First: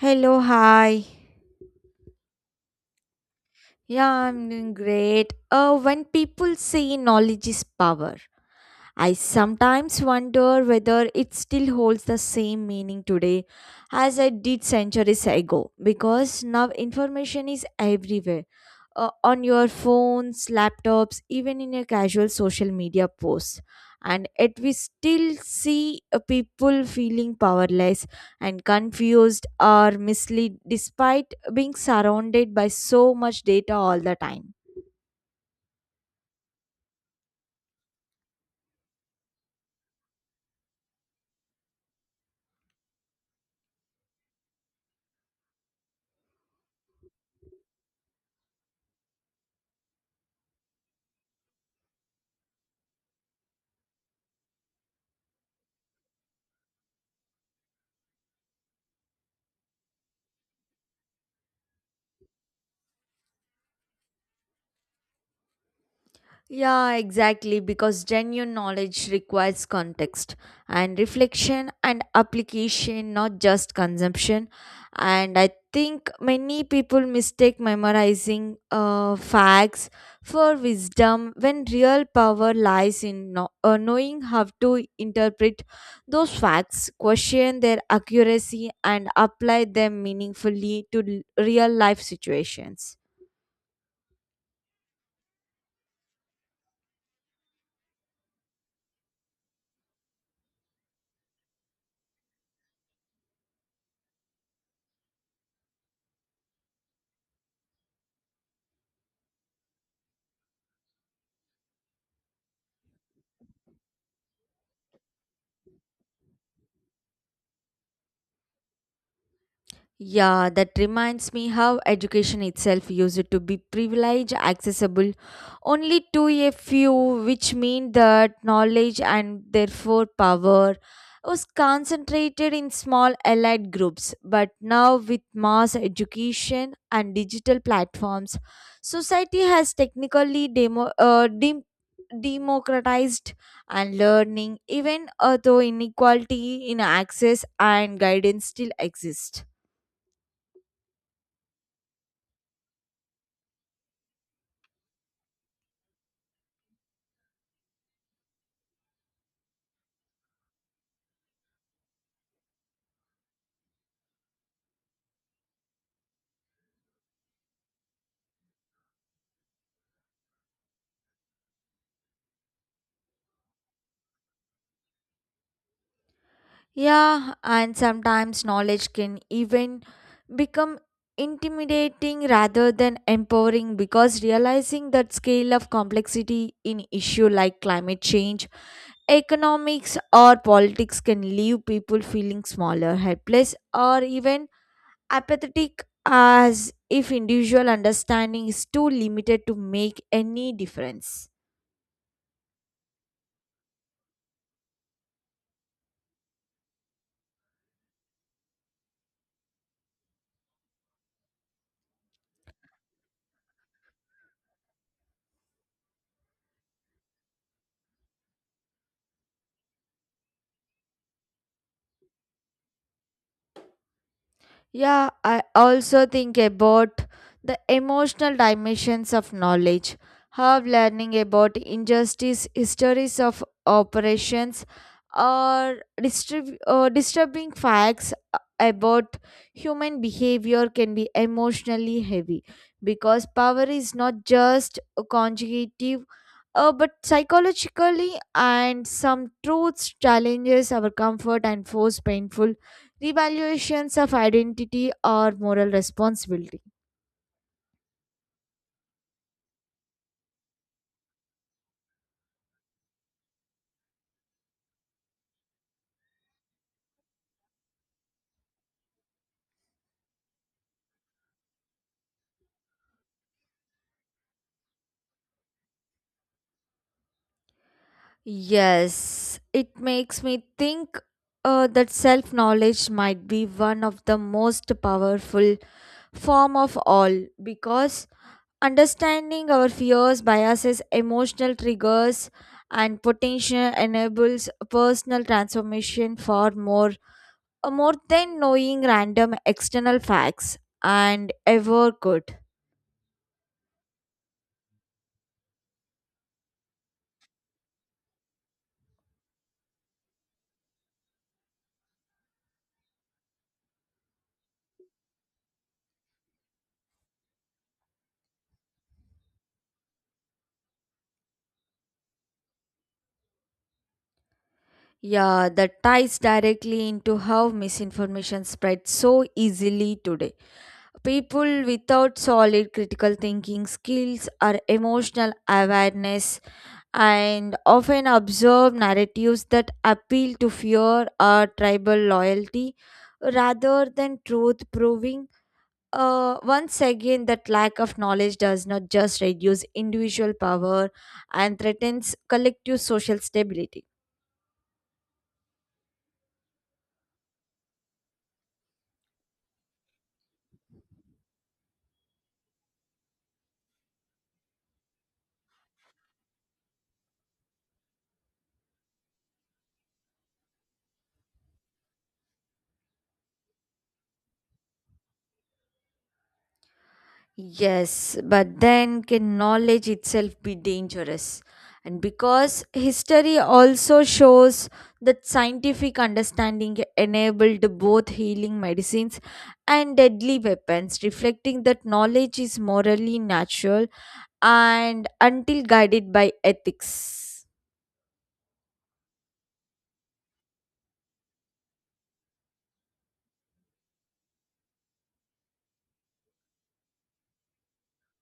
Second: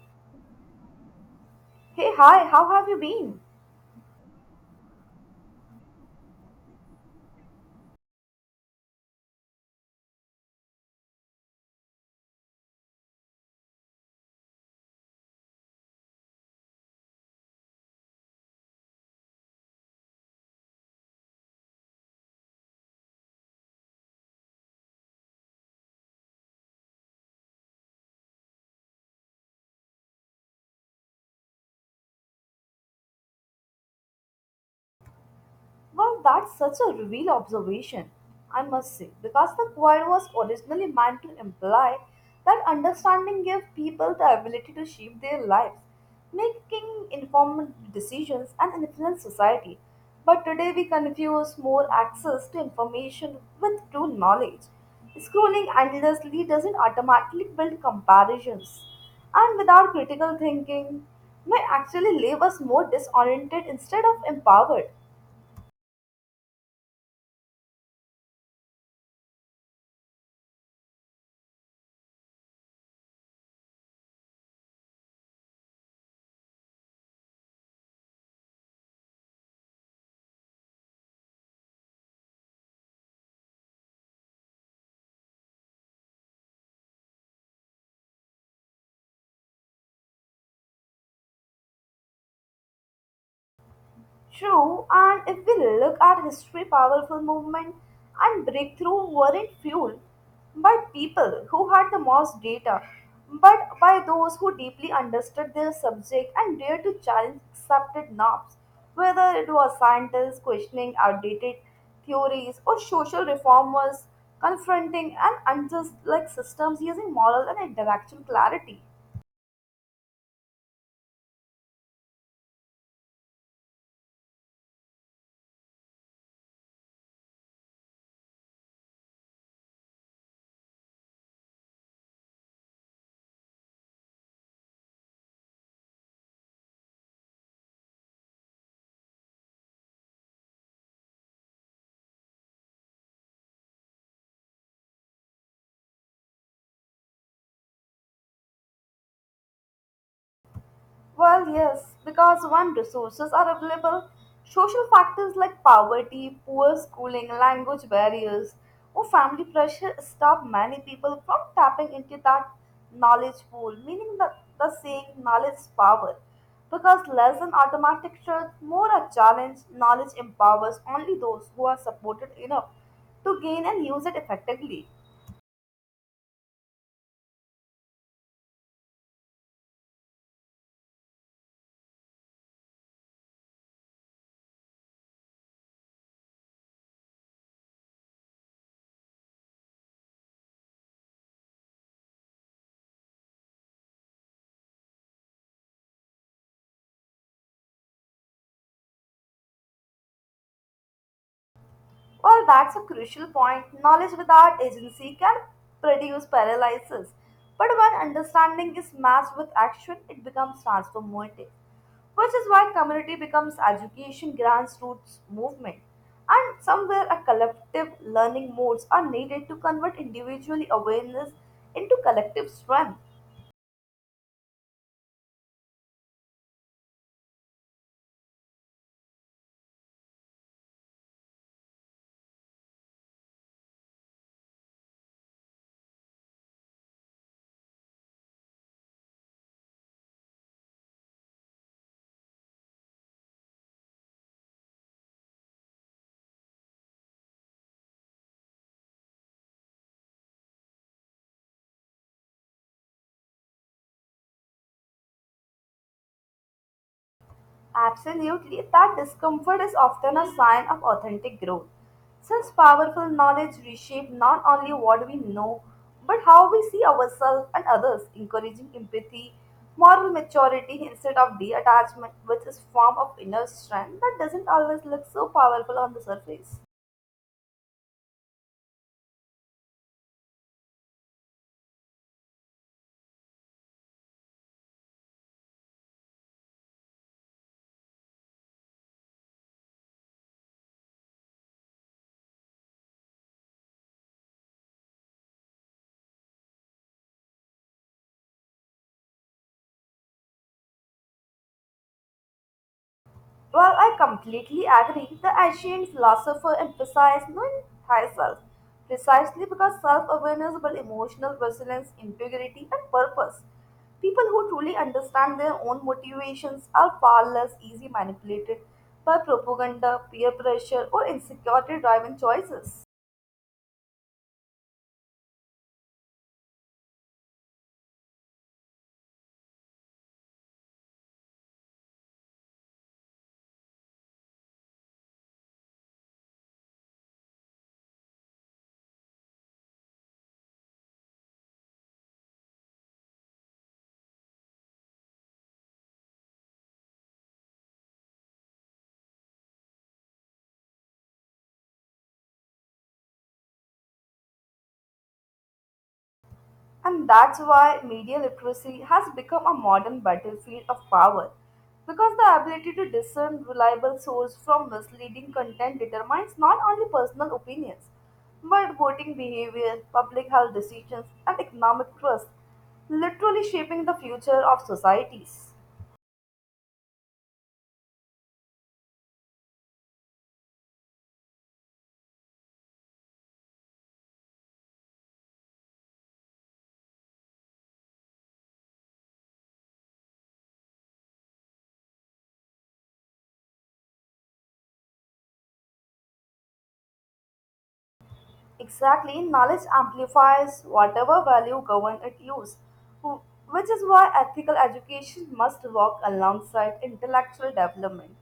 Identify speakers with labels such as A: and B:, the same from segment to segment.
A: Hello, hi.
B: Hey, hi, how have you been?
A: Yeah, I'm doing great. When people say knowledge is power, I sometimes wonder whether it still holds the same meaning today as it did centuries ago because now information is everywhere on your phones, laptops, even in your casual social media posts. And yet, we still see people feeling powerless and confused or misled despite being surrounded by so much data all the time.
B: Well, that's such a real observation, I must say, because the choir was originally meant to imply that understanding gave people the ability to shape their lives, making informed decisions, and influence society. But today we confuse more access to information with true knowledge. Scrolling endlessly doesn't automatically build comparisons, and without critical thinking, may actually leave us more disoriented instead of empowered.
A: Yeah, exactly, because genuine knowledge requires context and reflection and application, not just consumption. And I think many people mistake memorizing facts for wisdom when real power lies in knowing how to interpret those facts, question their accuracy, and apply them meaningfully to real life situations.
B: True, and if we look at history, powerful movement and breakthrough weren't fueled by people who had the most data, but by those who deeply understood their subject and dared to challenge accepted norms, whether it was scientists questioning outdated theories or social reformers confronting an unjust like systems using moral and intellectual clarity.
A: Yeah, that reminds me how education itself used to be privileged, accessible only to a few, which mean that knowledge and therefore power was concentrated in small allied groups. But now, with mass education and digital platforms, society has technically democratized and learning, even though inequality in access and guidance still exist.
B: Well, yes, because when resources are available, social factors like poverty, poor schooling, language barriers, or family pressure stop many people from tapping into that knowledge pool, meaning that the saying knowledge is power. Because less than automatic truth, more a challenge, knowledge empowers only those who are supported enough to gain and use it effectively.
A: Yeah, and sometimes knowledge can even become intimidating rather than empowering because realizing that scale of complexity in issue like climate change, economics or politics can leave people feeling smaller, helpless or even apathetic as if individual understanding is too limited to make any difference.
B: Well, that's a crucial point. Knowledge without agency can produce paralysis. But when understanding is matched with action, it becomes transformative, which is why community becomes education grassroots movement. And somewhere a collective learning modes are needed to convert individual awareness into collective strength.
A: Yeah, I also think about the emotional dimensions of knowledge. How learning about injustice, histories of operations, or disturbing facts about human behavior can be emotionally heavy because power is not just conjugative but psychologically and some truths challenges our comfort and force painful revaluations of identity or moral responsibility.
B: Absolutely, that discomfort is often a sign of authentic growth. Since powerful knowledge reshapes not only what we know, but how we see ourselves and others, encouraging empathy, moral maturity instead of detachment, which is form of inner strength that doesn't always look so powerful on the surface.
A: Yes, it makes me think that self knowledge might be one of the most powerful form of all because understanding our fears, biases, emotional triggers and potential enables personal transformation far more than knowing random external facts and ever could.
B: Well, I completely agree. The ancient philosopher emphasized knowing thyself precisely because self awareness builds emotional resilience, integrity, and purpose. People who truly understand their own motivations are far less easily manipulated by propaganda, peer pressure, or insecurity driven choices.
A: Yeah, that ties directly into how misinformation spreads so easily today. People without solid critical thinking skills or emotional awareness and often observe narratives that appeal to fear or tribal loyalty rather than truth proving. Once again, that lack of knowledge does not just reduce individual power and threatens collective social stability.
B: And that's why media literacy has become a modern battlefield of power. Because the ability to discern reliable source from misleading content determines not only personal opinions, but voting behavior, public health decisions, and economic trust, literally shaping the future of societies.
A: Yes, but then can knowledge itself be dangerous? And because history also shows that scientific understanding enabled both healing medicines and deadly weapons, reflecting that knowledge is morally natural and until guided by ethics.
B: Exactly, knowledge amplifies whatever value government it use, wh- which is why ethical education must work alongside intellectual development.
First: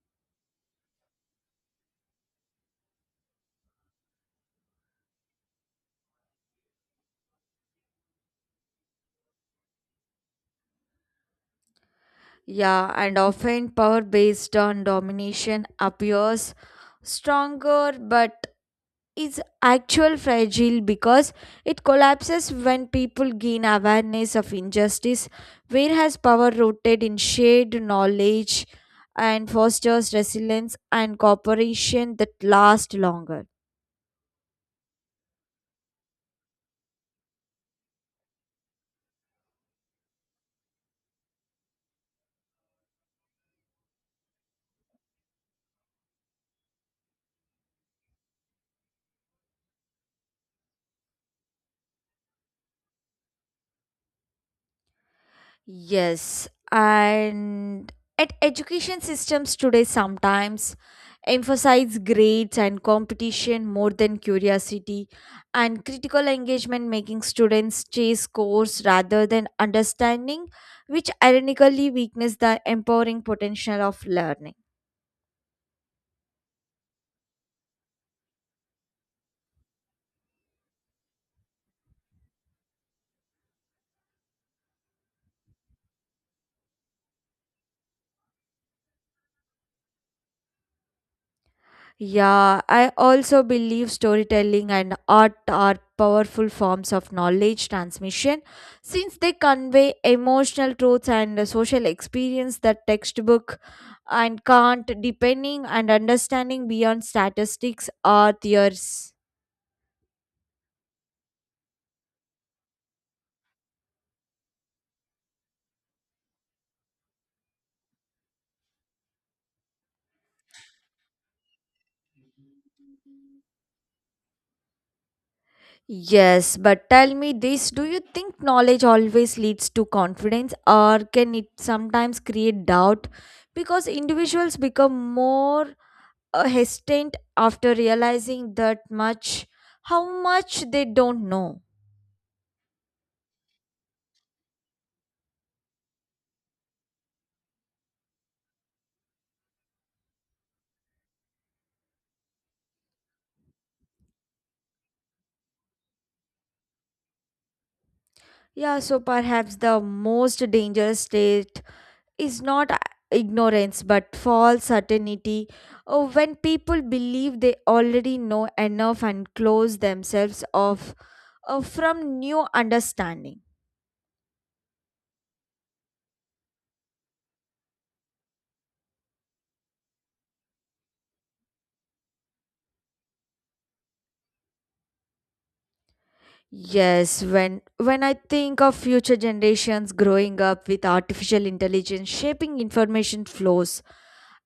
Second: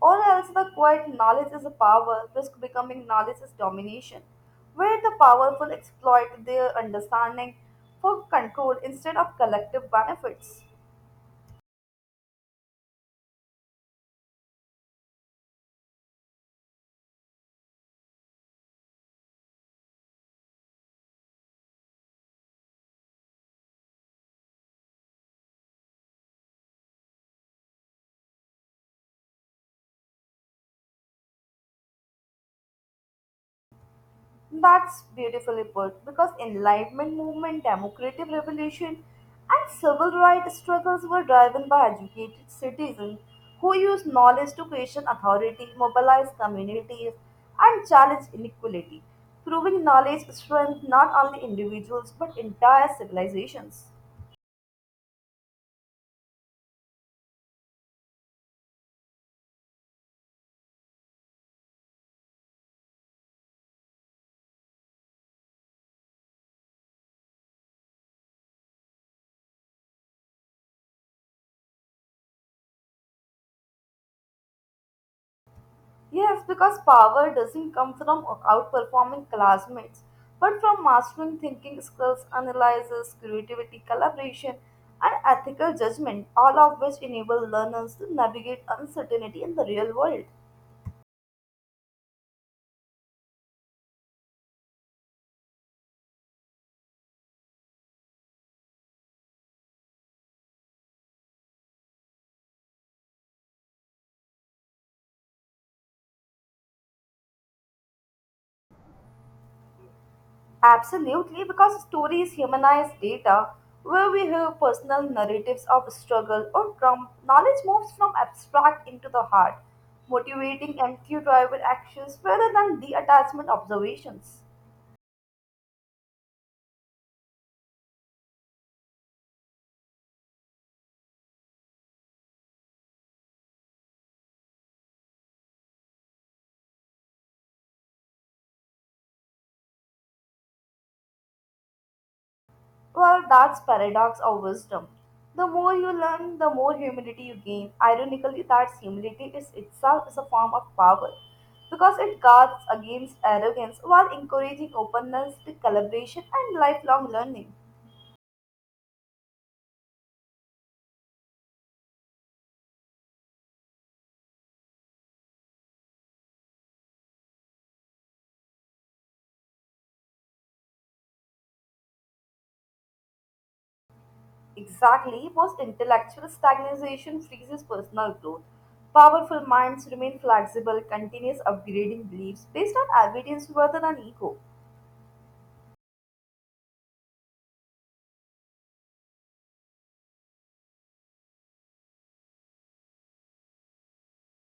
B: Or else, the quiet knowledge is a power, risk becoming knowledge is domination, where the powerful exploit their understanding for control instead of collective benefits.
A: Yeah, and often power based on domination appears stronger but is actual fragile because it collapses when people gain awareness of injustice whereas power rooted in shared knowledge and fosters resilience and cooperation that last longer.
B: That's beautifully put because Enlightenment movement, democratic revolution, and civil rights struggles were driven by educated citizens who used knowledge to question authority, mobilize communities, and challenge inequality, proving knowledge strength not only individuals but entire civilizations.
A: Yes, and at education systems today sometimes emphasize grades and competition more than curiosity and critical engagement making students chase scores rather than understanding which ironically weakens the empowering potential of learning.
B: Yes, because power doesn't come from outperforming classmates, but from mastering thinking skills, analysis, creativity, collaboration, and ethical judgment, all of which enable learners to navigate uncertainty in the real world.
A: Yeah, I also believe storytelling and art are powerful forms of knowledge transmission since they convey emotional truths and the social experience that textbook and can't depending and understanding beyond statistics or theories.
B: Absolutely, because stories humanize data, where we hear personal narratives of struggle or trauma, knowledge moves from abstract into the heart, motivating and cue driven actions rather than detachment observations.
A: Yes, but tell me this, do you think knowledge always leads to confidence or can it sometimes create doubt because individuals become more hesitant after realizing that much how much they don't know?
B: Well, that's paradox of wisdom. The more you learn, the more humility you gain. Ironically, that humility is itself is a form of power because it guards against arrogance while encouraging openness to collaboration and lifelong learning.
A: Yeah, so perhaps the most dangerous state is not ignorance but false certainty, when people believe they already know enough and close themselves off from new understanding.
B: Exactly, most intellectual stagnation freezes personal growth. Powerful minds remain flexible, continuous upgrading beliefs based on evidence rather than ego.
A: Yes, when I think of future generations growing up with artificial intelligence shaping information flows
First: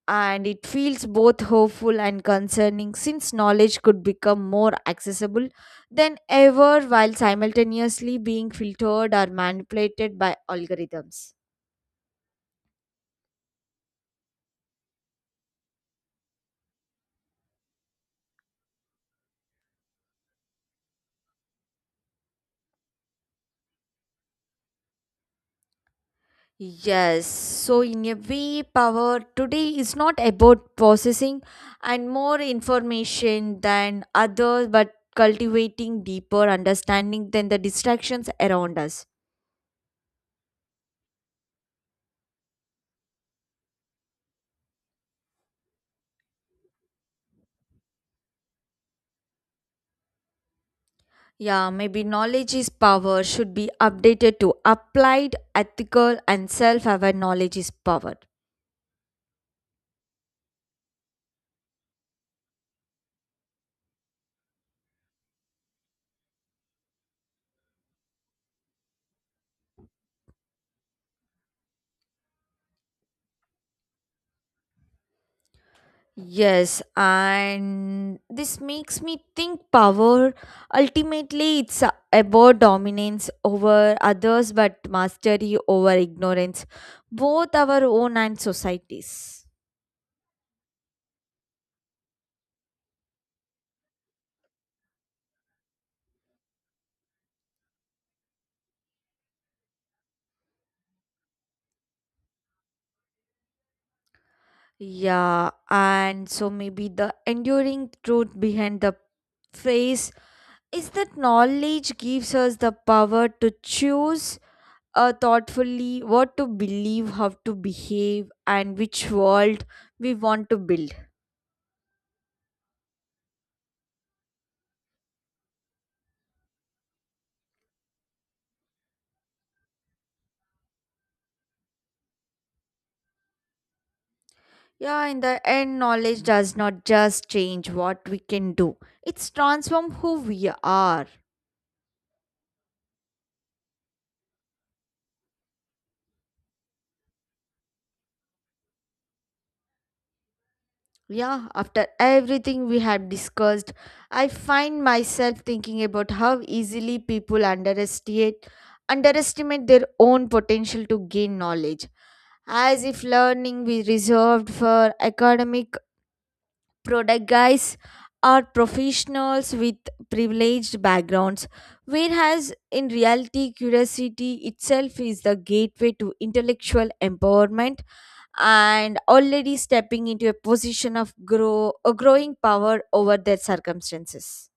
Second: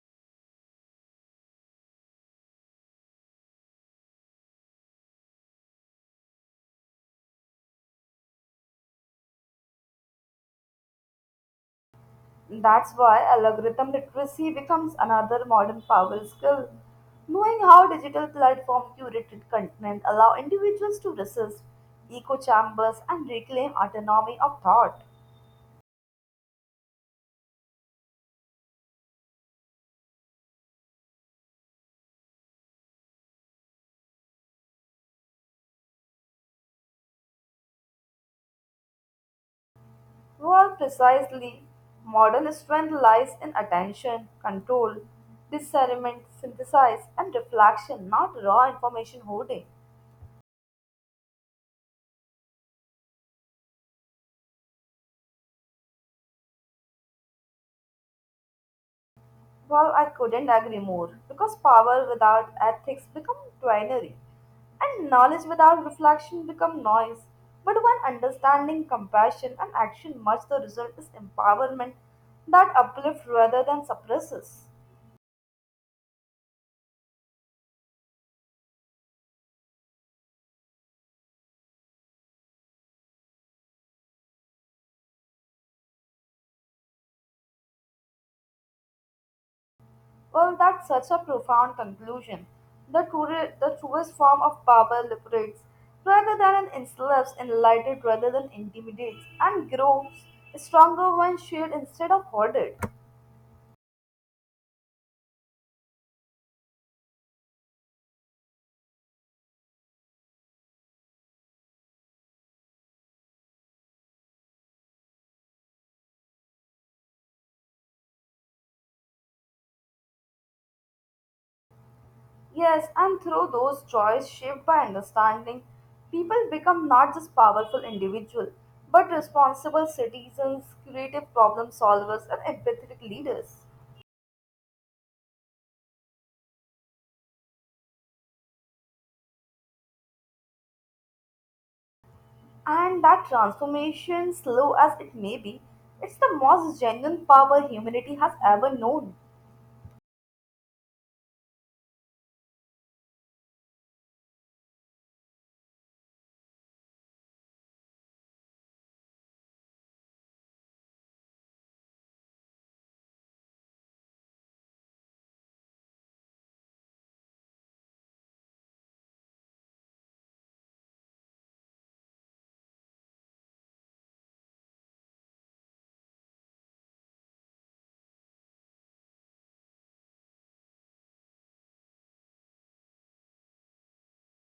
A: and it feels both hopeful and concerning since knowledge could become more accessible than ever while simultaneously being filtered or manipulated by algorithms.
B: That's why algorithm literacy becomes another modern power skill. Knowing how digital platform curated content allow individuals to resist echo chambers and reclaim autonomy of thought.
A: Yes, so in a way, power today is not about processing and more information than others but cultivating deeper understanding than the distractions around us.
B: Well, precisely, modern strength lies in attention, control, discernment, synthesis, and reflection, not raw information hoarding.
A: Yeah, maybe knowledge is power should be updated to applied, ethical, and self aware knowledge is power.
B: Well, I couldn't agree more because power without ethics becomes twinery and knowledge without reflection becomes noise. But when understanding, compassion, and action merge, the result is empowerment that uplifts rather than suppresses.
A: Yes, and this makes me think power ultimately about dominance over others but mastery over ignorance, both our own and societies.
B: Well, that's such a profound conclusion. The, true, the truest form of power liberates rather than enslaves, enlightens rather than intimidates, and grows stronger when shared instead of hoarded.
A: Yeah, and so maybe the enduring truth behind the phrase is that knowledge gives us the power to choose thoughtfully what to believe, how to behave, and which world we want to build.
B: Yes, and through those choice shaped by understanding, people become not just powerful individuals, but responsible citizens, creative problem solvers, and empathetic leaders.
A: Yeah, in the end, knowledge does not just change what we can do, it's transform who we are.
B: And that transformation, slow as it may be, it's the most genuine power humanity has ever known.
A: Yeah, after everything we have discussed, I find myself thinking about how easily people underestimate their own potential to gain knowledge as if learning be reserved for academic prodigies or professionals with privileged backgrounds, whereas in reality, curiosity itself is the gateway to intellectual empowerment and already stepping into a position of growing power over their circumstances.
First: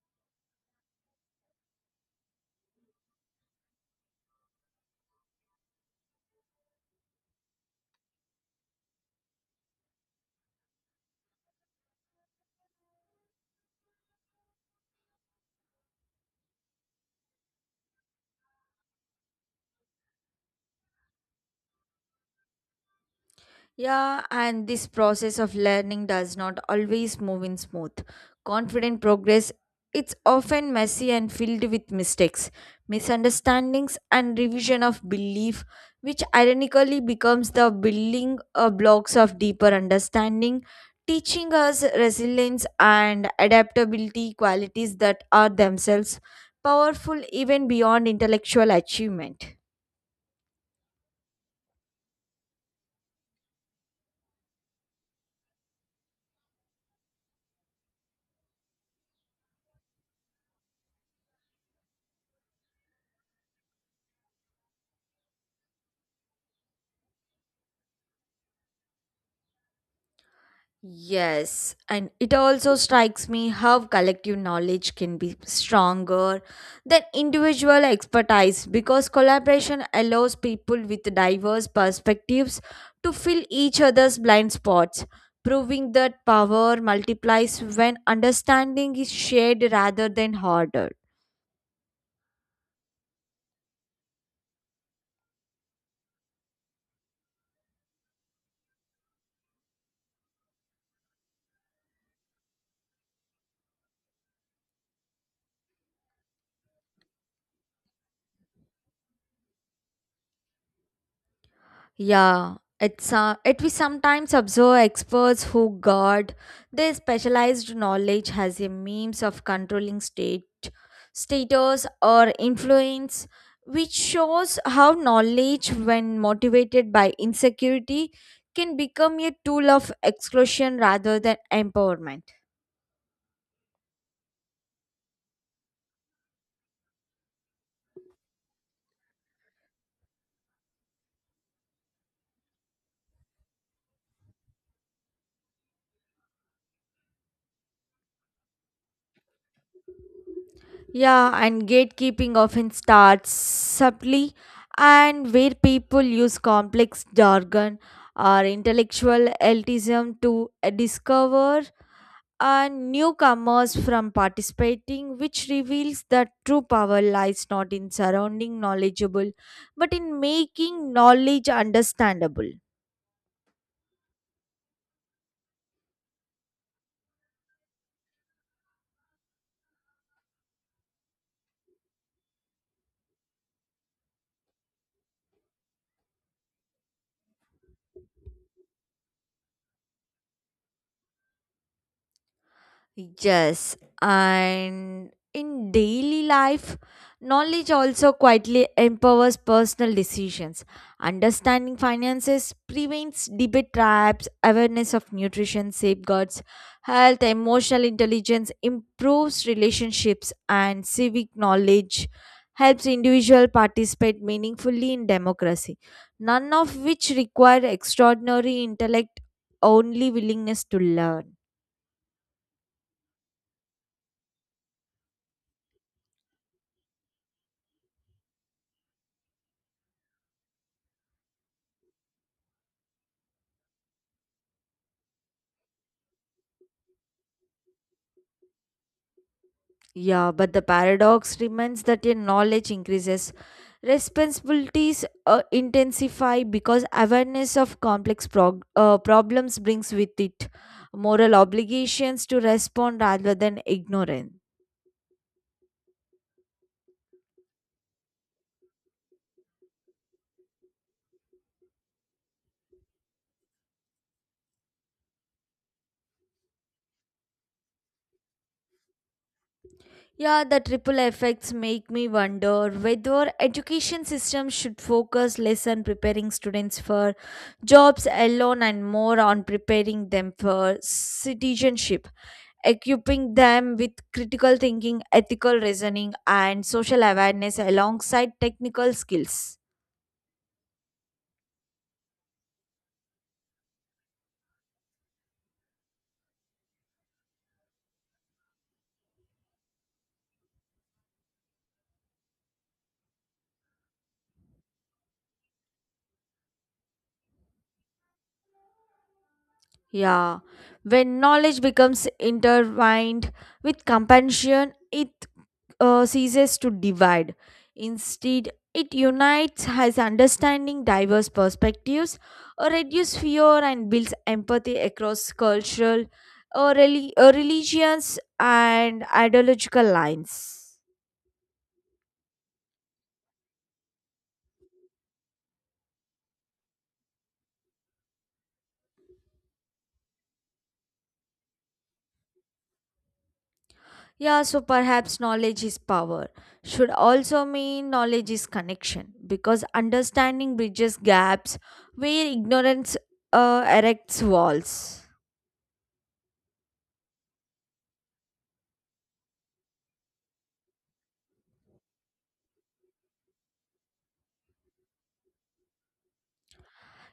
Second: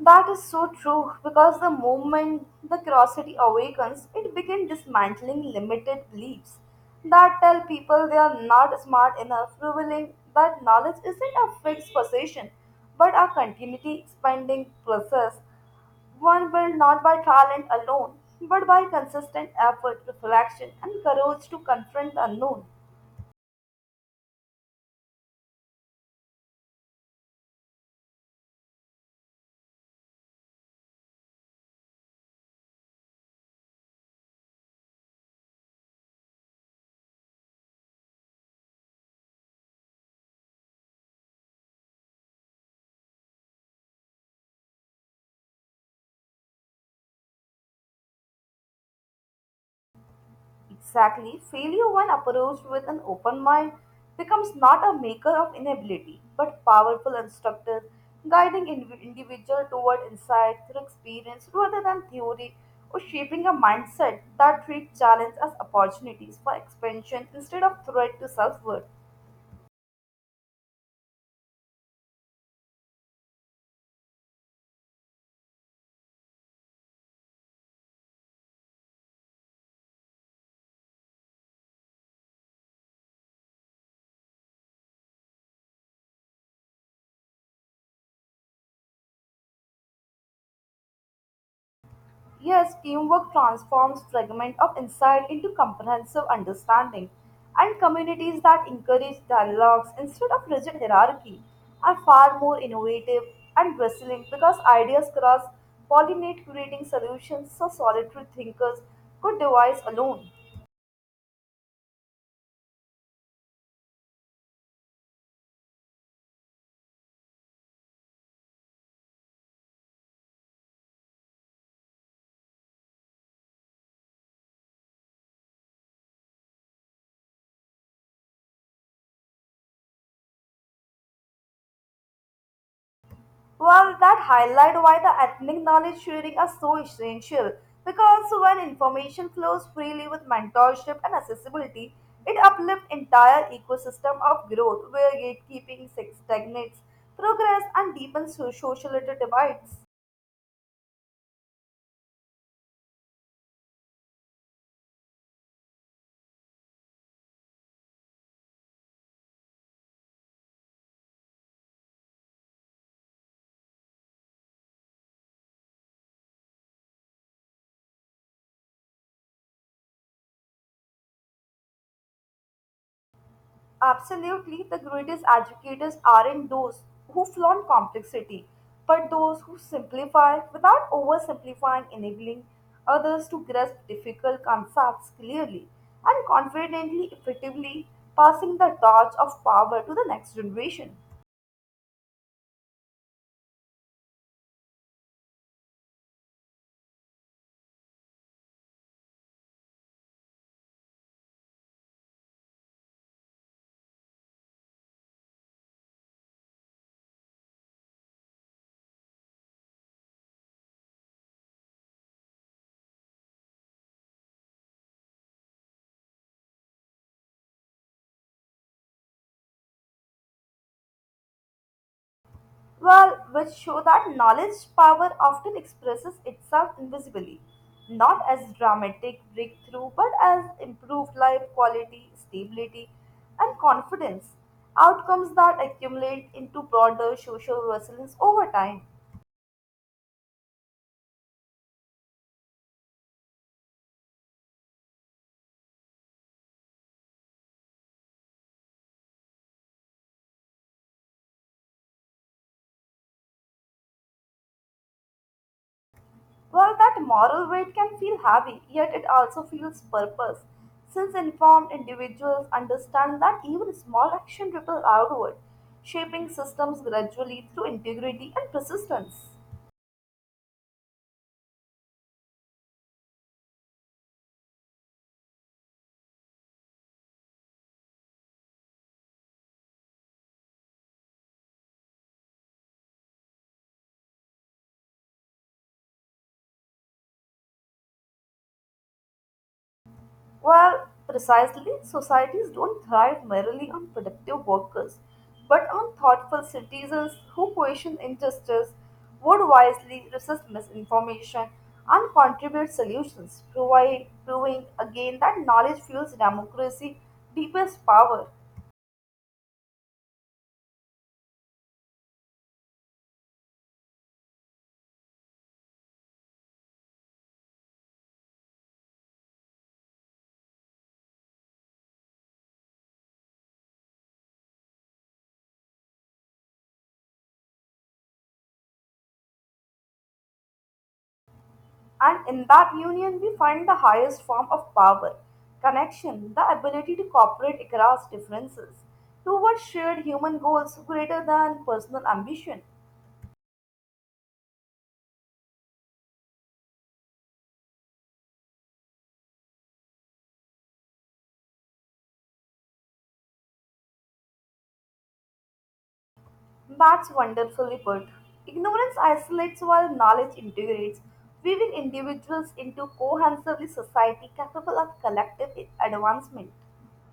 B: That is so true because the moment the curiosity awakens, it begins dismantling limited beliefs that tell people they are not smart enough, revealing that knowledge isn't a fixed possession but a continuity expanding process one built not by talent alone but by consistent effort, reflection, and courage to confront the unknown.
A: Yeah, and this process of learning does not always move in smooth. Confident progress it's often messy and filled with mistakes, misunderstandings and revision of belief which ironically becomes the building blocks of deeper understanding, teaching us resilience and adaptability qualities that are themselves powerful even beyond intellectual achievement.
B: Exactly. Failure, when approached with an open mind, becomes not a maker of inability, but powerful instructor, guiding individual toward insight through experience rather than theory, or shaping a mindset that treats challenge as opportunities for expansion instead of threat to self-worth.
A: Yes, and it also strikes me how collective knowledge can be stronger than individual expertise because collaboration allows people with diverse perspectives to fill each other's blind spots, proving that power multiplies when understanding is shared rather than hoarded.
B: Yes, teamwork transforms fragment of insight into comprehensive understanding, and communities that encourage dialogues instead of rigid hierarchy are far more innovative and bustling because ideas cross pollinate, creating solutions so solitary thinkers could devise alone.
A: Yeah, it's it we sometimes observe experts who guard their specialized knowledge as a means of controlling state status or influence, which shows how knowledge, when motivated by insecurity, can become a tool of exclusion rather than empowerment.
B: Well, that highlight why the ethnic knowledge sharing are so essential because when information flows freely with mentorship and accessibility, it uplifts entire ecosystem of growth where gatekeeping stagnates progress and deepens social divides.
A: Yeah, and gatekeeping often starts subtly, and where people use complex jargon or intellectual elitism to discover and newcomers from participating, which reveals that true power lies not in surrounding knowledgeable but in making knowledge understandable.
B: Absolutely, the greatest educators aren't those who flaunt complexity, but those who simplify without oversimplifying, enabling others to grasp difficult concepts clearly and confidently, effectively passing the torch of power to the next generation.
A: Yes, and in daily life, knowledge also quietly empowers personal decisions. Understanding finances prevents debit traps, awareness of nutrition safeguards, health, emotional intelligence improves relationships, and civic knowledge helps individual participate meaningfully in democracy. None of which require extraordinary intellect, only willingness to learn.
B: Well, which show that knowledge power often expresses itself invisibly, not as dramatic breakthrough, but as improved life quality, stability, and confidence, outcomes that accumulate into broader social resilience over time.
A: Yeah, but the paradox remains that your knowledge increases. Responsibilities intensify because awareness of complex problems brings with it moral obligations to respond rather than ignorance.
B: Well, that moral weight can feel heavy, yet it also feels purpose, since informed individuals understand that even small action ripple outward, shaping systems gradually through integrity and persistence.
A: Yeah, the triple effects make me wonder whether education system should focus less on preparing students for jobs alone and more on preparing them for citizenship, equipping them with critical thinking, ethical reasoning and social awareness alongside technical skills.
B: Well, precisely, societies don't thrive merely on productive workers, but on thoughtful citizens who question injustice, would wisely resist misinformation, and contribute solutions, provide, proving again that knowledge fuels democracy, deepest power.
A: Yeah, when knowledge becomes intertwined with compassion, it ceases to divide. Instead, it unites, has understanding, diverse perspectives, reduces fear, and builds empathy across cultural, religions, and ideological lines.
B: And in that union, we find the highest form of power connection, the ability to cooperate across differences towards shared human goals greater than personal ambition.
A: Yeah, so perhaps knowledge is power should also mean knowledge is connection because understanding bridges gaps where ignorance erects walls.
B: That's wonderfully put. Ignorance isolates while knowledge integrates, weaving individuals into cohesively society capable of collective advancement.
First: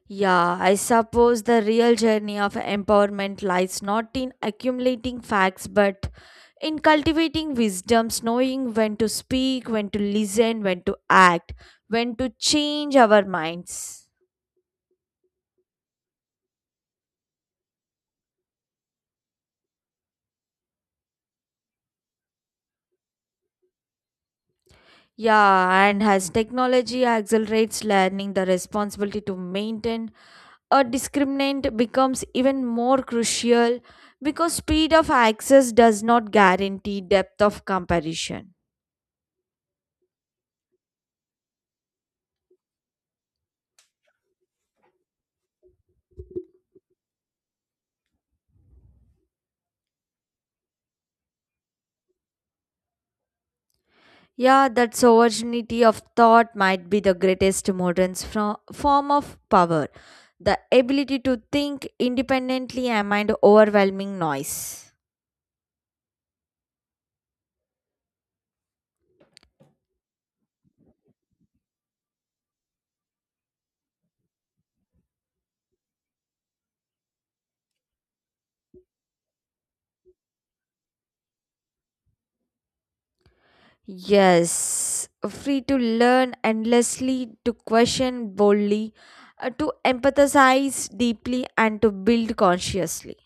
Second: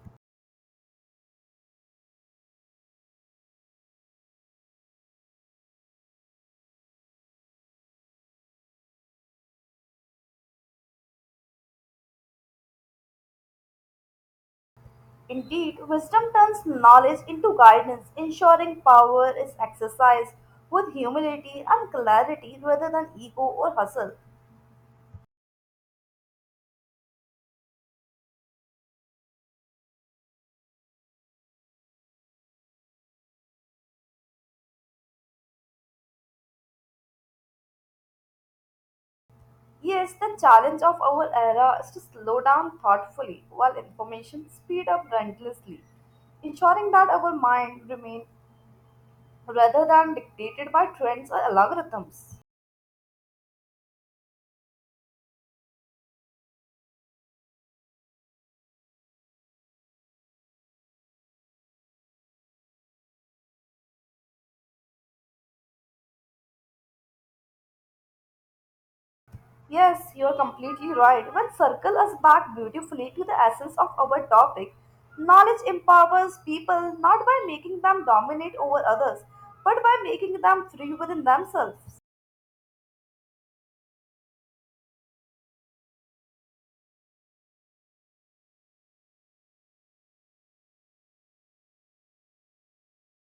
A: Yeah, I suppose the real journey of empowerment lies not in accumulating facts but in cultivating wisdoms, knowing when to speak, when to listen, when to act, when to change our minds.
B: Indeed, wisdom turns knowledge into guidance, ensuring power is exercised with humility and clarity rather than ego or hustle.
A: Yeah, and as technology accelerates learning, the responsibility to maintain a discriminant becomes even more crucial because speed of access does not guarantee depth of comparison.
B: Yes, the challenge of our era is to slow down thoughtfully while information speed up relentlessly ensuring that our mind remains rather than dictated by trends or algorithms.
A: Yeah, that sovereignty of thought might be the greatest modern form of power, the ability to think independently amid overwhelming noise.
B: Yes, you are completely right. When circle us back beautifully to the essence of our topic, knowledge empowers people not by making them dominate over others, but by making them free within themselves.
A: Yes, free to learn endlessly, to question boldly, to empathize deeply, and to build consciously.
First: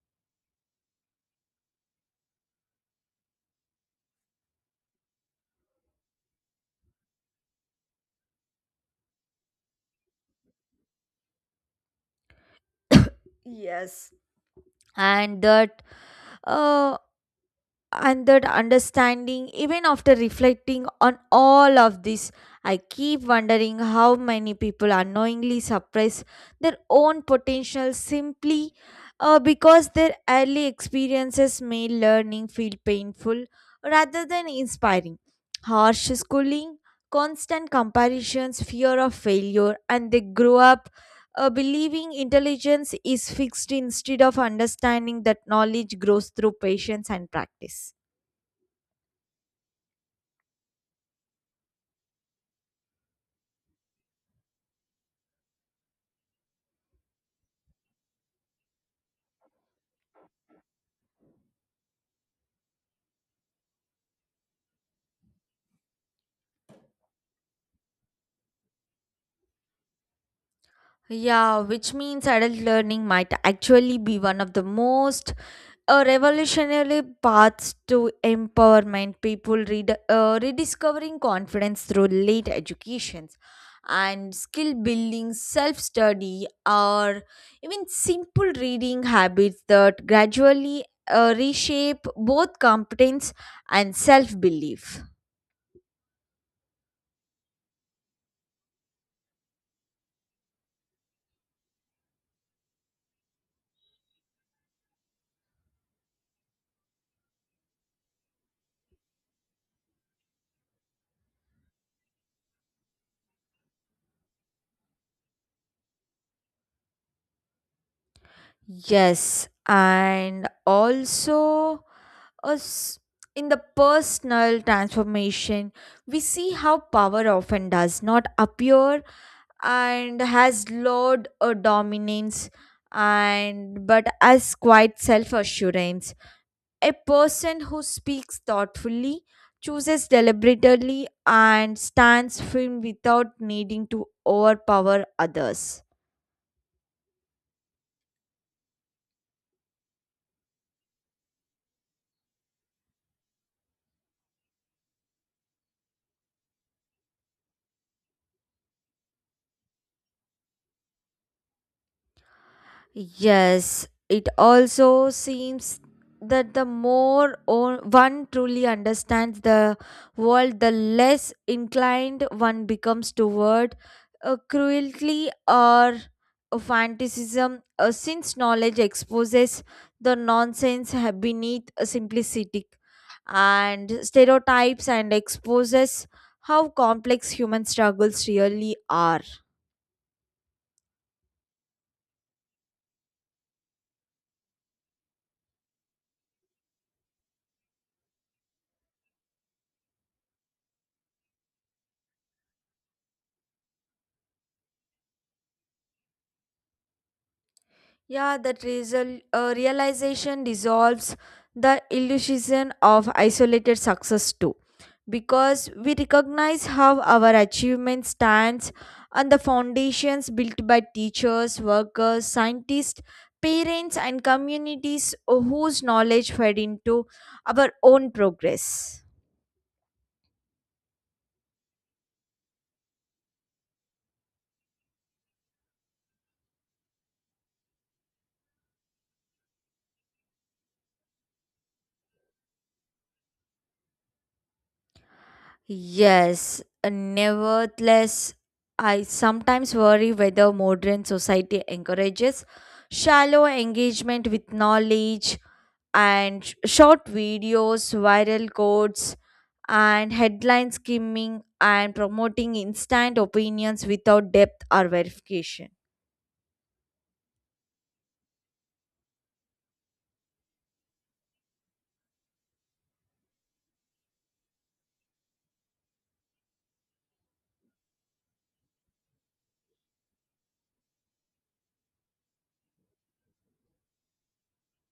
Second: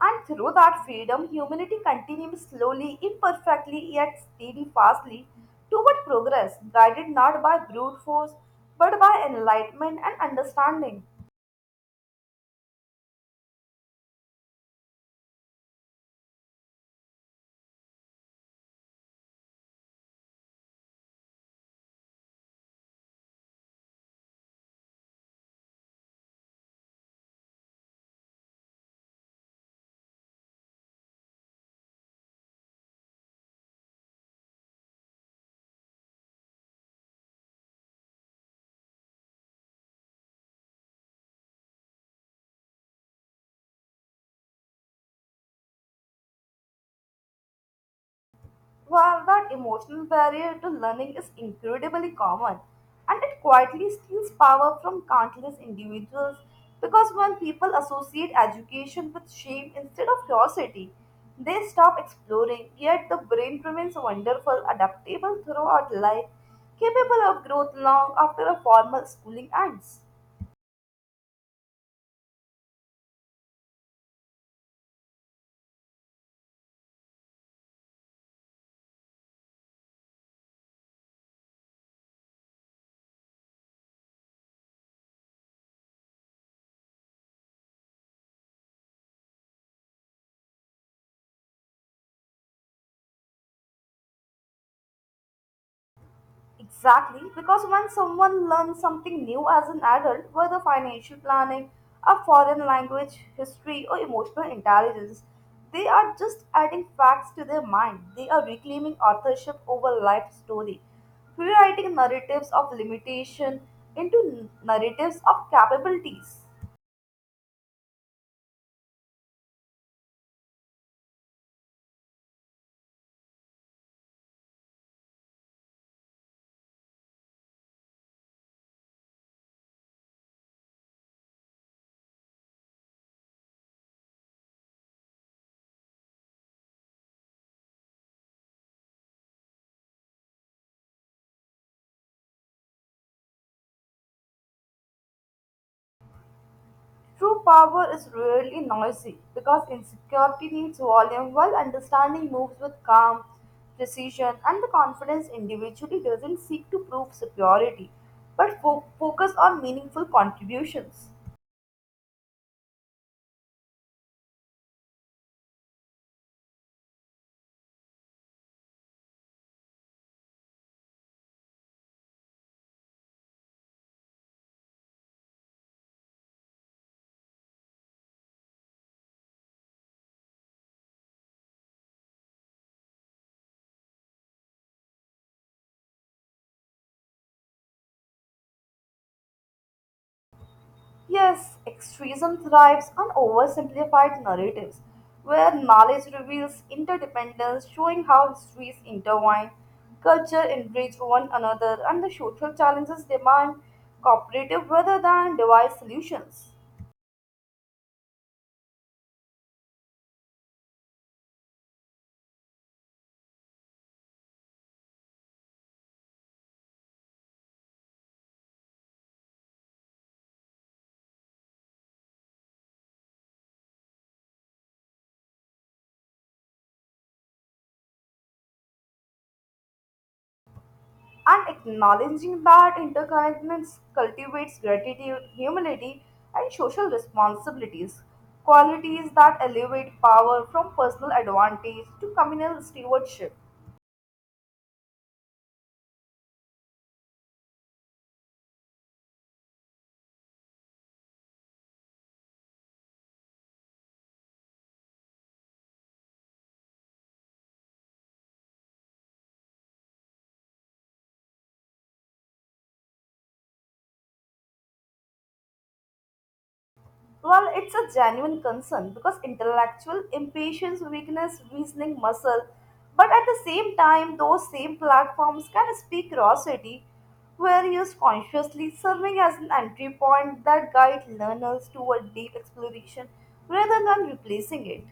B: And through that freedom, humanity continues slowly, imperfectly, yet steadfastly toward progress, guided not by brute force, but by enlightenment and understanding.
A: Yes. And that uh, and that understanding even after reflecting on all of this, I keep wondering how many people unknowingly suppress their own potential simply because their early experiences made learning feel painful rather than inspiring, harsh schooling, constant comparisons, fear of failure, and they grow up believing intelligence is fixed instead of understanding that knowledge grows through patience and practice.
B: Well, that emotional barrier to learning is incredibly common and it quietly steals power from countless individuals because when people associate education with shame instead of curiosity, they stop exploring, yet the brain remains wonderful, adaptable throughout life, capable of growth long after a formal schooling ends.
A: Yeah, which means adult learning might actually be one of the most revolutionary paths to empowerment. People rediscovering confidence through late educations and skill building, self study, or even simple reading habits that gradually reshape both competence and self belief.
B: Exactly, because when someone learns something new as an adult, whether financial planning, a foreign language, history, or emotional intelligence, they are just adding facts to their mind. They are reclaiming authorship over life story, rewriting narratives of limitation into narratives of capabilities.
A: Yes, and also us in the personal transformation, we see how power often does not appear and has loud dominance and but as quiet self-assurance, a person who speaks thoughtfully, chooses deliberately and stands firm without needing to overpower others.
B: True power is rarely noisy because insecurity needs volume while understanding moves with calm, precision, and the confidence individually doesn't seek to prove superiority but focus on meaningful contributions.
A: Yes, it also seems that the more one truly understands the world, the less inclined one becomes toward cruelty or fanaticism, since knowledge exposes the nonsense beneath a simplicity and stereotypes and exposes how complex human struggles really are.
B: Yes, extremism thrives on oversimplified narratives where knowledge reveals interdependence, showing how histories intertwine, culture enrich one another, and the social challenges demand cooperative rather than device solutions.
A: Yeah, that realization dissolves the illusion of isolated success too, because we recognize how our achievement stands on the foundations built by teachers, workers, scientists, parents, and communities whose knowledge fed into our own progress.
B: And acknowledging that interconnectedness cultivates gratitude, humility, and social responsibilities, qualities that elevate power from personal advantage to communal stewardship.
A: Yes, nevertheless, I sometimes worry whether modern society encourages shallow engagement with knowledge and short videos, viral quotes, and headline skimming and promoting instant opinions without depth or verification.
B: Well, it's a genuine concern because intellectual impatience weakness reasoning muscle. But at the same time, those same platforms can speak curiosity where used consciously, serving as an entry point that guide learners toward deep exploration rather than replacing it.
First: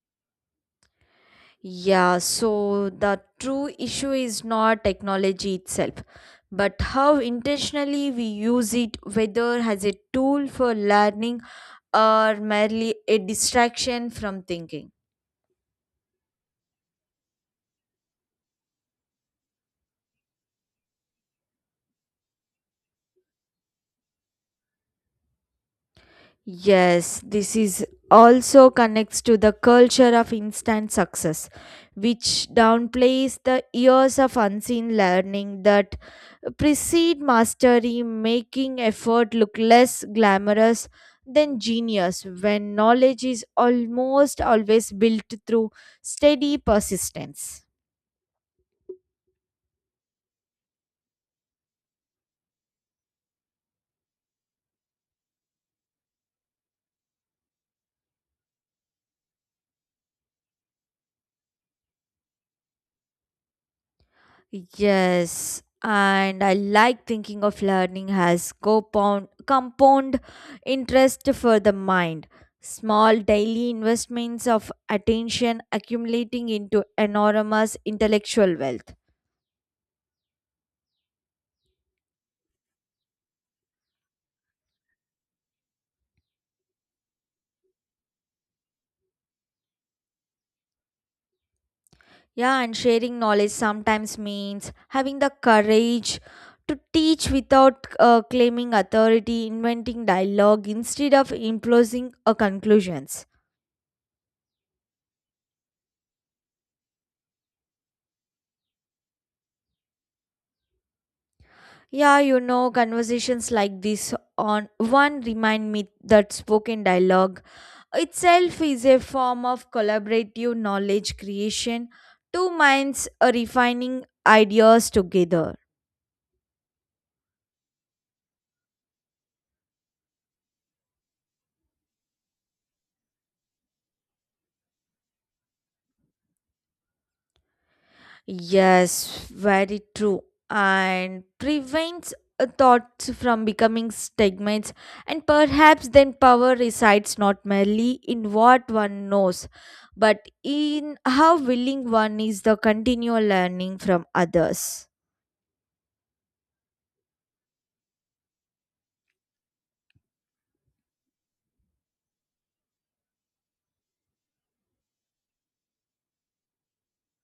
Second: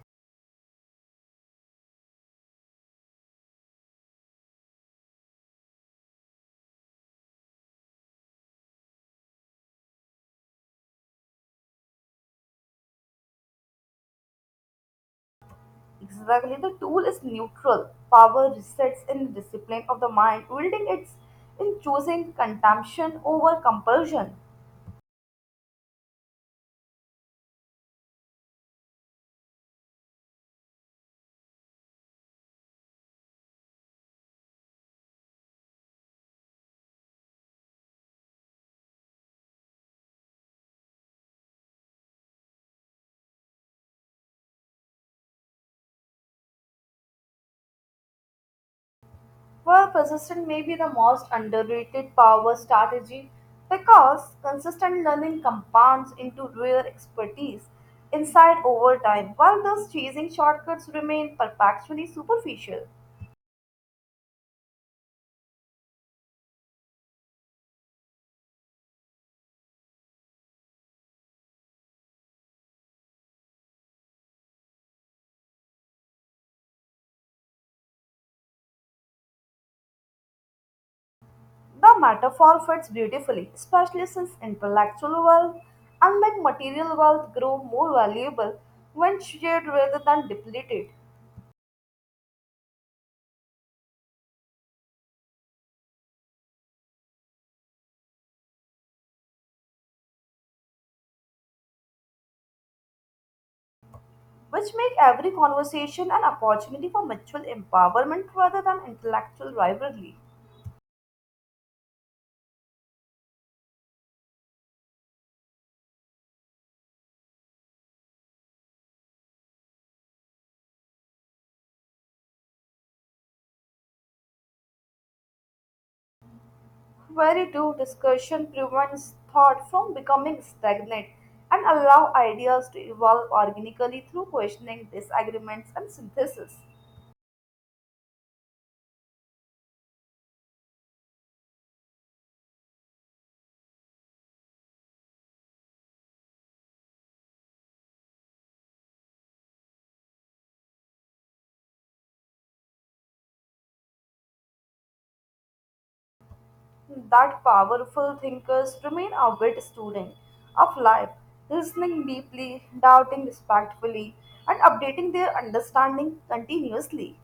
A: Yeah, so the true issue is not technology itself, but how intentionally we use it, whether as a tool for learning or merely a distraction from thinking.
B: Exactly, the tool is neutral. Power resides in the discipline of the mind, wielding it in choosing consumption over compulsion.
A: Yes, this is also connects to the culture of instant success, which downplays the years of unseen learning that precede mastery, making effort look less glamorous than genius when knowledge is almost always built through steady persistence.
B: Well, persistent may be the most underrated power strategy because consistent learning compounds into rare expertise inside over time, while those chasing shortcuts remain perpetually superficial.
A: Yes, and I like thinking of learning as compound interest for the mind. Small daily investments of attention accumulating into enormous intellectual wealth.
B: The metaphor fits beautifully, especially since intellectual wealth, unlike material wealth, grow more valuable when shared rather than depleted,
A: Yeah, and sharing knowledge sometimes means having the courage to teach without claiming authority, inventing dialogue instead of imposing conclusions.
B: which make every conversation an opportunity for mutual empowerment rather than intellectual rivalry.
A: Yeah, you know, conversations like this on one remind me that spoken dialogue itself is a form of collaborative knowledge creation, two minds refining ideas together.
B: Very true, discussion prevents thought from becoming stagnant and allow ideas to evolve organically through questioning, disagreements, and synthesis.
A: Yes, very true. And prevents thoughts from becoming stigmas. And perhaps then power resides not merely in what one knows, but in how willing one is the continual learning from others.
B: That powerful thinkers remain avid student of life, listening deeply, doubting respectfully, and updating their understanding continuously.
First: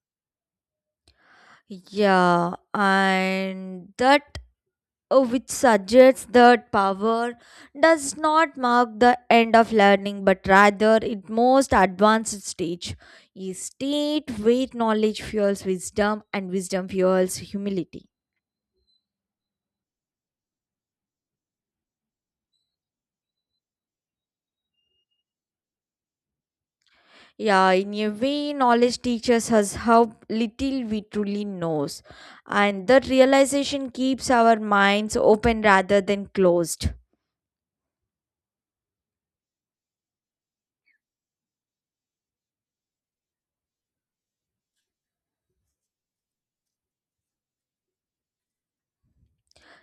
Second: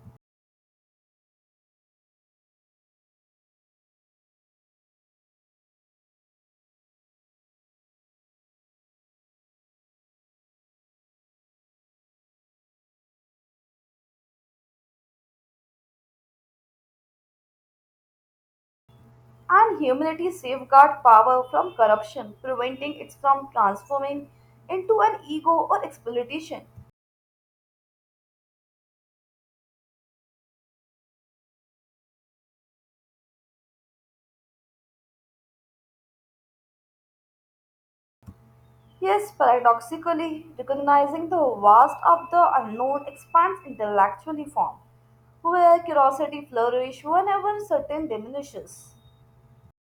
A: Yeah, and that which suggests that power does not mark the end of learning but rather its most advanced stage, a state where knowledge fuels wisdom and wisdom fuels humility.
B: And humility safeguard power from corruption, preventing it from transforming into an ego or exploitation.
A: Yeah, in a way knowledge teaches us how little we truly knows, and that realization keeps our minds open rather than closed.
B: Yes, paradoxically, recognizing the vast of the unknown expands intellectually form, where curiosity flourishes whenever certain diminishes.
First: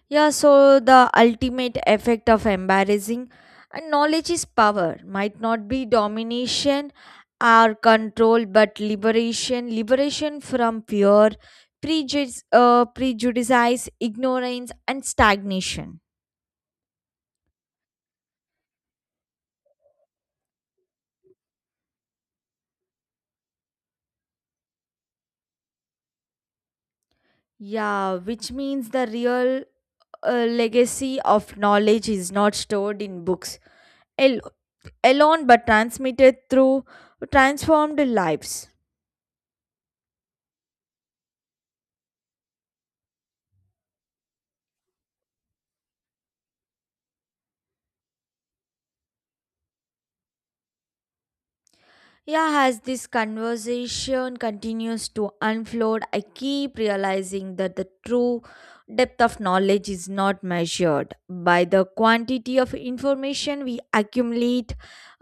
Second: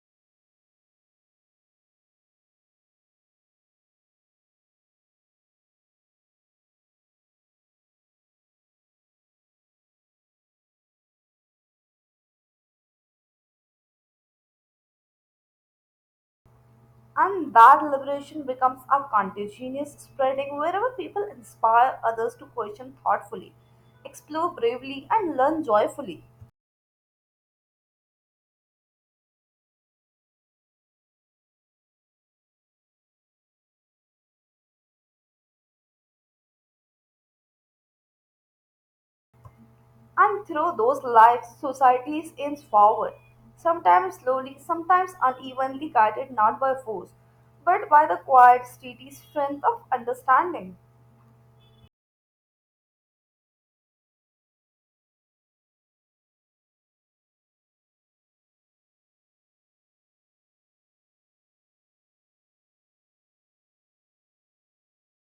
A: Yeah, so the ultimate effect of embarrassing and knowledge is power, might not be domination or control, but liberation, liberation from fear, prejudice, ignorance, and stagnation.
B: And that liberation becomes a contagious spreading wherever people inspire others to question thoughtfully, explore bravely, and learn joyfully.
A: Yeah, which means the real legacy of knowledge is not stored in books al- alone, but transmitted through transformed lives.
B: And through those lives, societies inch forward, sometimes slowly, sometimes unevenly, guided not by force, but by the quiet, steady strength of understanding.
A: Yeah, as this conversation continues to unfold, I keep realizing that the true depth of knowledge is not measured by the quantity of information we accumulate,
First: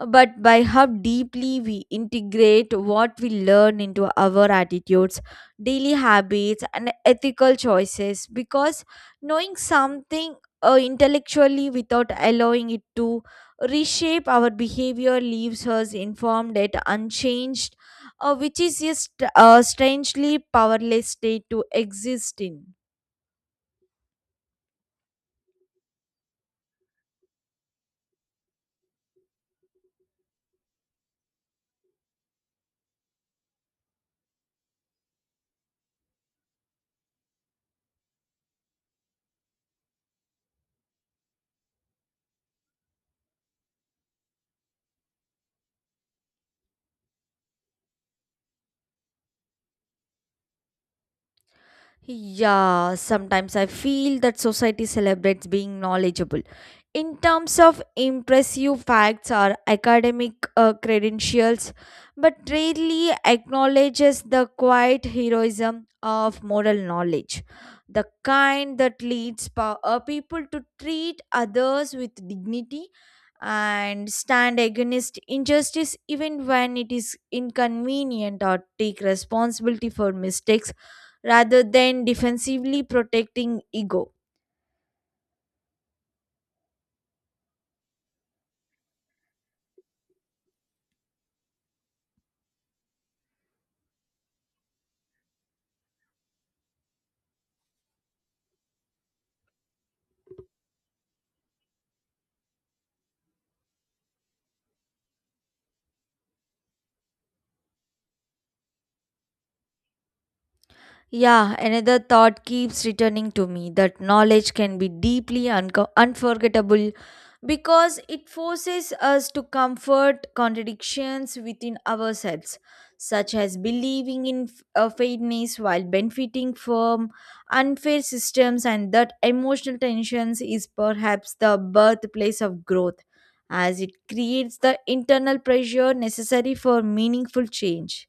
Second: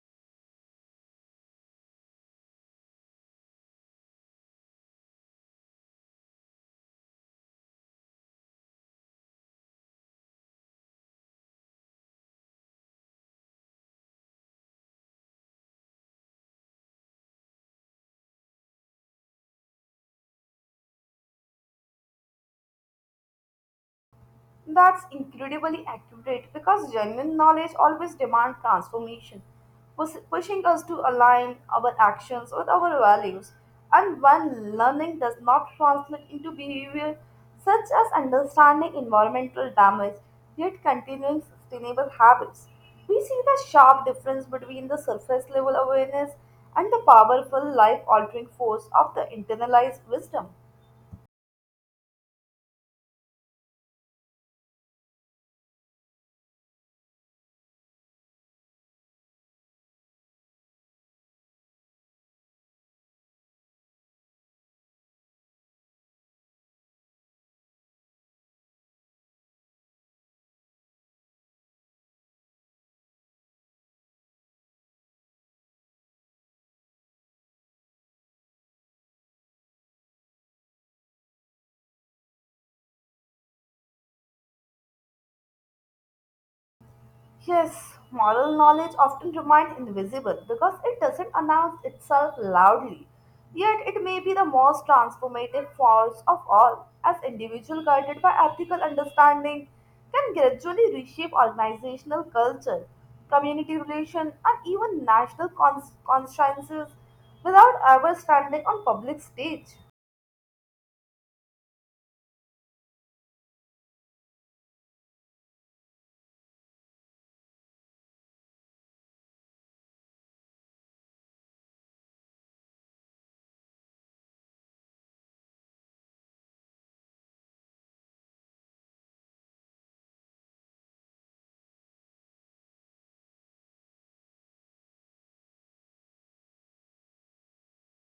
A: but by how deeply we integrate what we learn into our attitudes, daily habits, and ethical choices. Because knowing something intellectually without allowing it to reshape our behavior leaves us informed yet unchanged, which is a strangely powerless state to exist in.
B: That's incredibly accurate because genuine knowledge always demands transformation, pushing us to align our actions with our values. And when learning does not translate into behavior, such as understanding environmental damage yet continuing sustainable habits, we see the sharp difference between the surface level awareness and the powerful life altering force of the internalized wisdom.
A: Yeah, sometimes I feel that society celebrates being knowledgeable in terms of impressive facts or academic credentials, but rarely acknowledges the quiet heroism of moral knowledge, the kind that leads people to treat others with dignity and stand against injustice even when it is inconvenient or take responsibility for mistakes rather than defensively protecting ego.
B: Yes, moral knowledge often remains invisible because it doesn't announce itself loudly. Yet it may be the most transformative force of all, as individuals guided by ethical understanding can gradually reshape organizational culture, community relations, and even national consciences without ever standing on public stage.
A: Yeah, another thought keeps returning to me that knowledge can be deeply unforgettable because it forces us to comfort contradictions within ourselves, such as believing in fairness while benefiting from unfair systems, and that emotional tensions is perhaps the birthplace of growth, as it creates the internal pressure necessary for meaningful change.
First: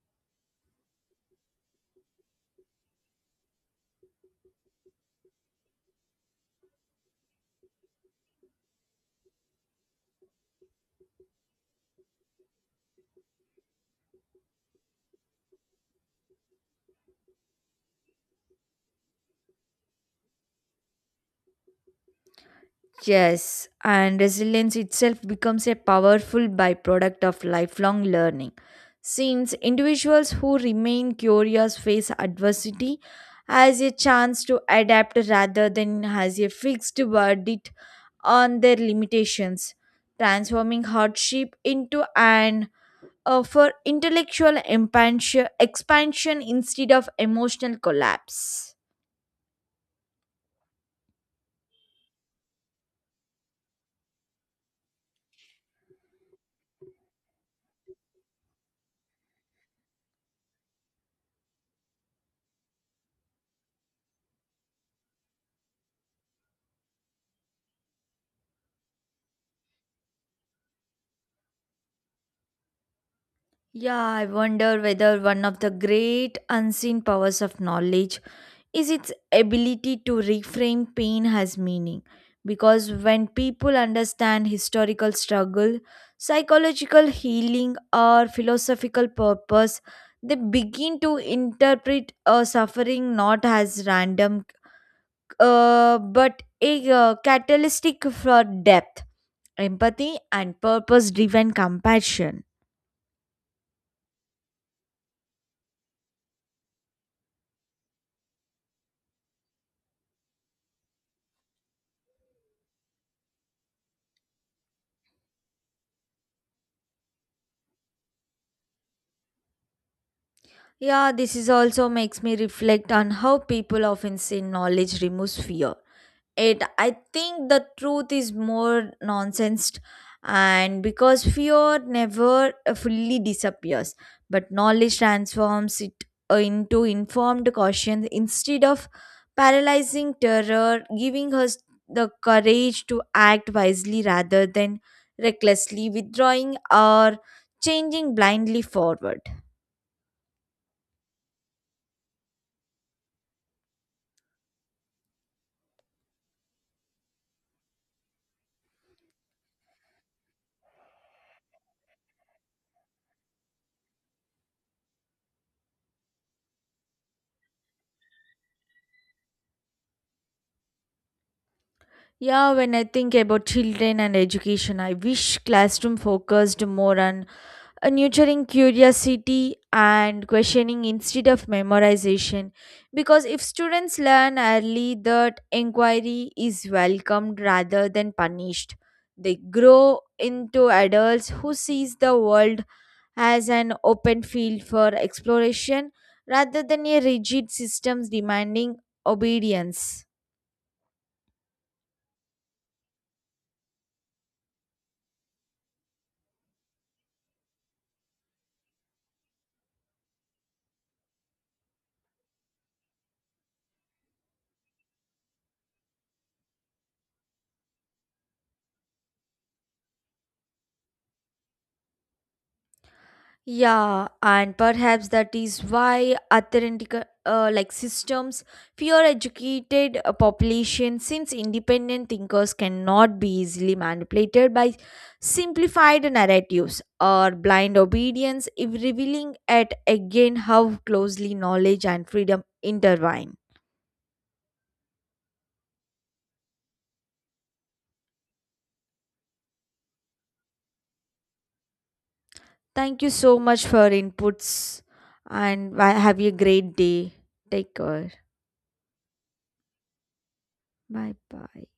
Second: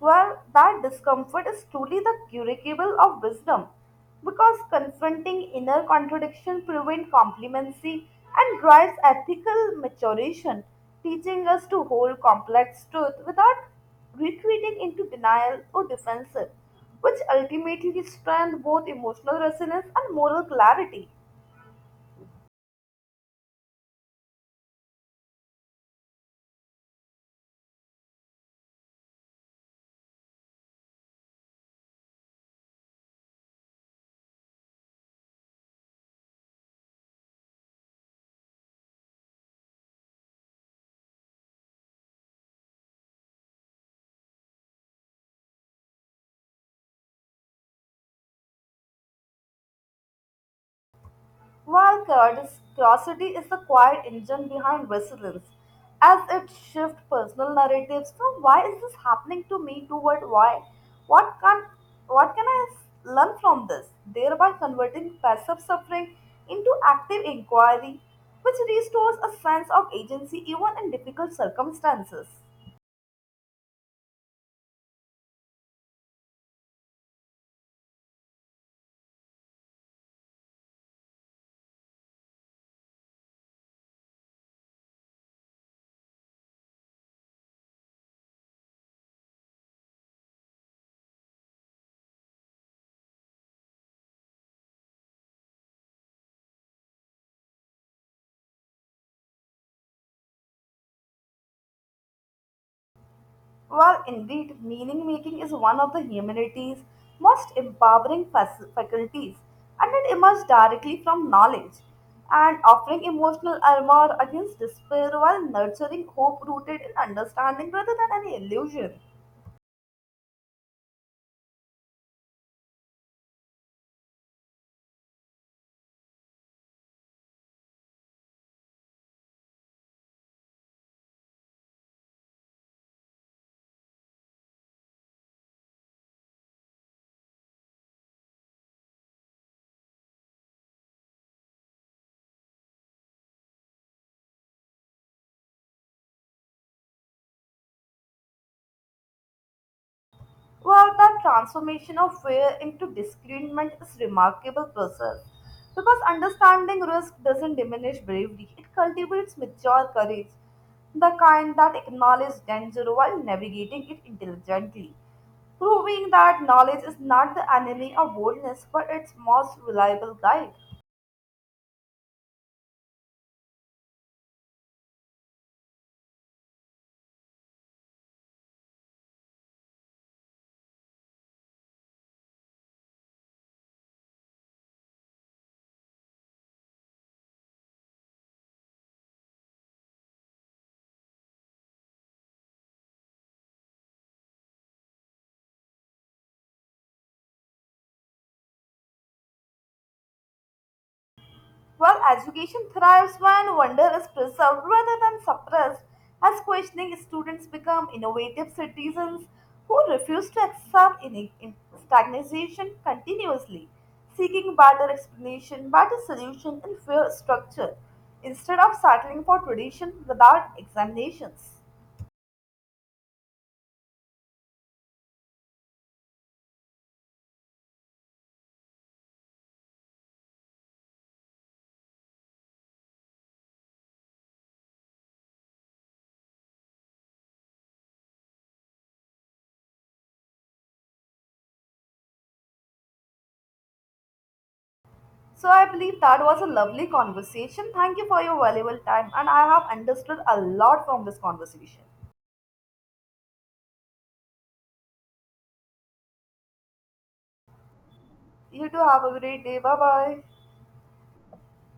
B: Well, that discomfort is truly the curricle of wisdom because confronting inner contradiction prevents complacency and drives ethical maturation, teaching us to hold complex truth without retreating into denial or defensive, which ultimately strengthens both emotional resonance and moral clarity.
A: Yes, and resilience itself becomes a powerful byproduct of lifelong learning. Since individuals who remain curious face adversity as a chance to adapt rather than as a fixed verdict on their limitations, transforming hardship into an for intellectual expansion instead of emotional collapse.
B: While curiosity is the quiet engine behind resilience, as it shifts personal narratives from why is this happening to me toward why, what can, what can I learn from this, thereby converting passive suffering into active inquiry, which restores a sense of agency even in difficult circumstances.
A: Yeah, I wonder whether one of the great unseen powers of knowledge is its ability to reframe pain as meaning. Because when people understand historical struggle, psychological healing, or philosophical purpose, they begin to interpret suffering not as random but a catalytic for depth, empathy, and purpose driven compassion.
B: Well, indeed, meaning making is one of the humanity's most empowering faculties, and it emerges directly from knowledge and offering emotional armor against despair while nurturing hope rooted in understanding rather than any illusion.
A: Yeah, this is also makes me reflect on how people often say knowledge removes fear. It I think the truth is more nonsense and because fear never fully disappears, but knowledge transforms it into informed caution instead of paralyzing terror, giving us the courage to act wisely rather than recklessly withdrawing or changing blindly forward.
B: Well, the transformation of fear into discernment is remarkable process because understanding risk doesn't diminish bravery; it cultivates mature courage, the kind that acknowledges danger while navigating it intelligently, proving that knowledge is not the enemy of boldness but its most reliable guide.
A: Yeah, when I think about children and education, I wish classroom focused more on nurturing curiosity and questioning instead of memorization. Because if students learn early that inquiry is welcomed rather than punished, they grow into adults who sees the world as an open field for exploration rather than a rigid system demanding obedience.
B: While education thrives when wonder is preserved rather than suppressed. As questioning students become innovative citizens who refuse to accept stagnation continuously, seeking better explanation, better solution, and fair structure instead of settling for tradition without examinations.
A: Yeah, and perhaps that is why authentic like systems fear educated population since independent thinkers cannot be easily manipulated by simplified narratives or blind obedience if revealing at again how closely knowledge and freedom intertwine.
B: So, I believe that was a lovely conversation. Thank you for your valuable time, and I have understood a lot from this conversation.
A: Thank you so much for inputs and bye- have a great day. Take care.
B: You too have a great day. Bye bye.
A: Bye bye.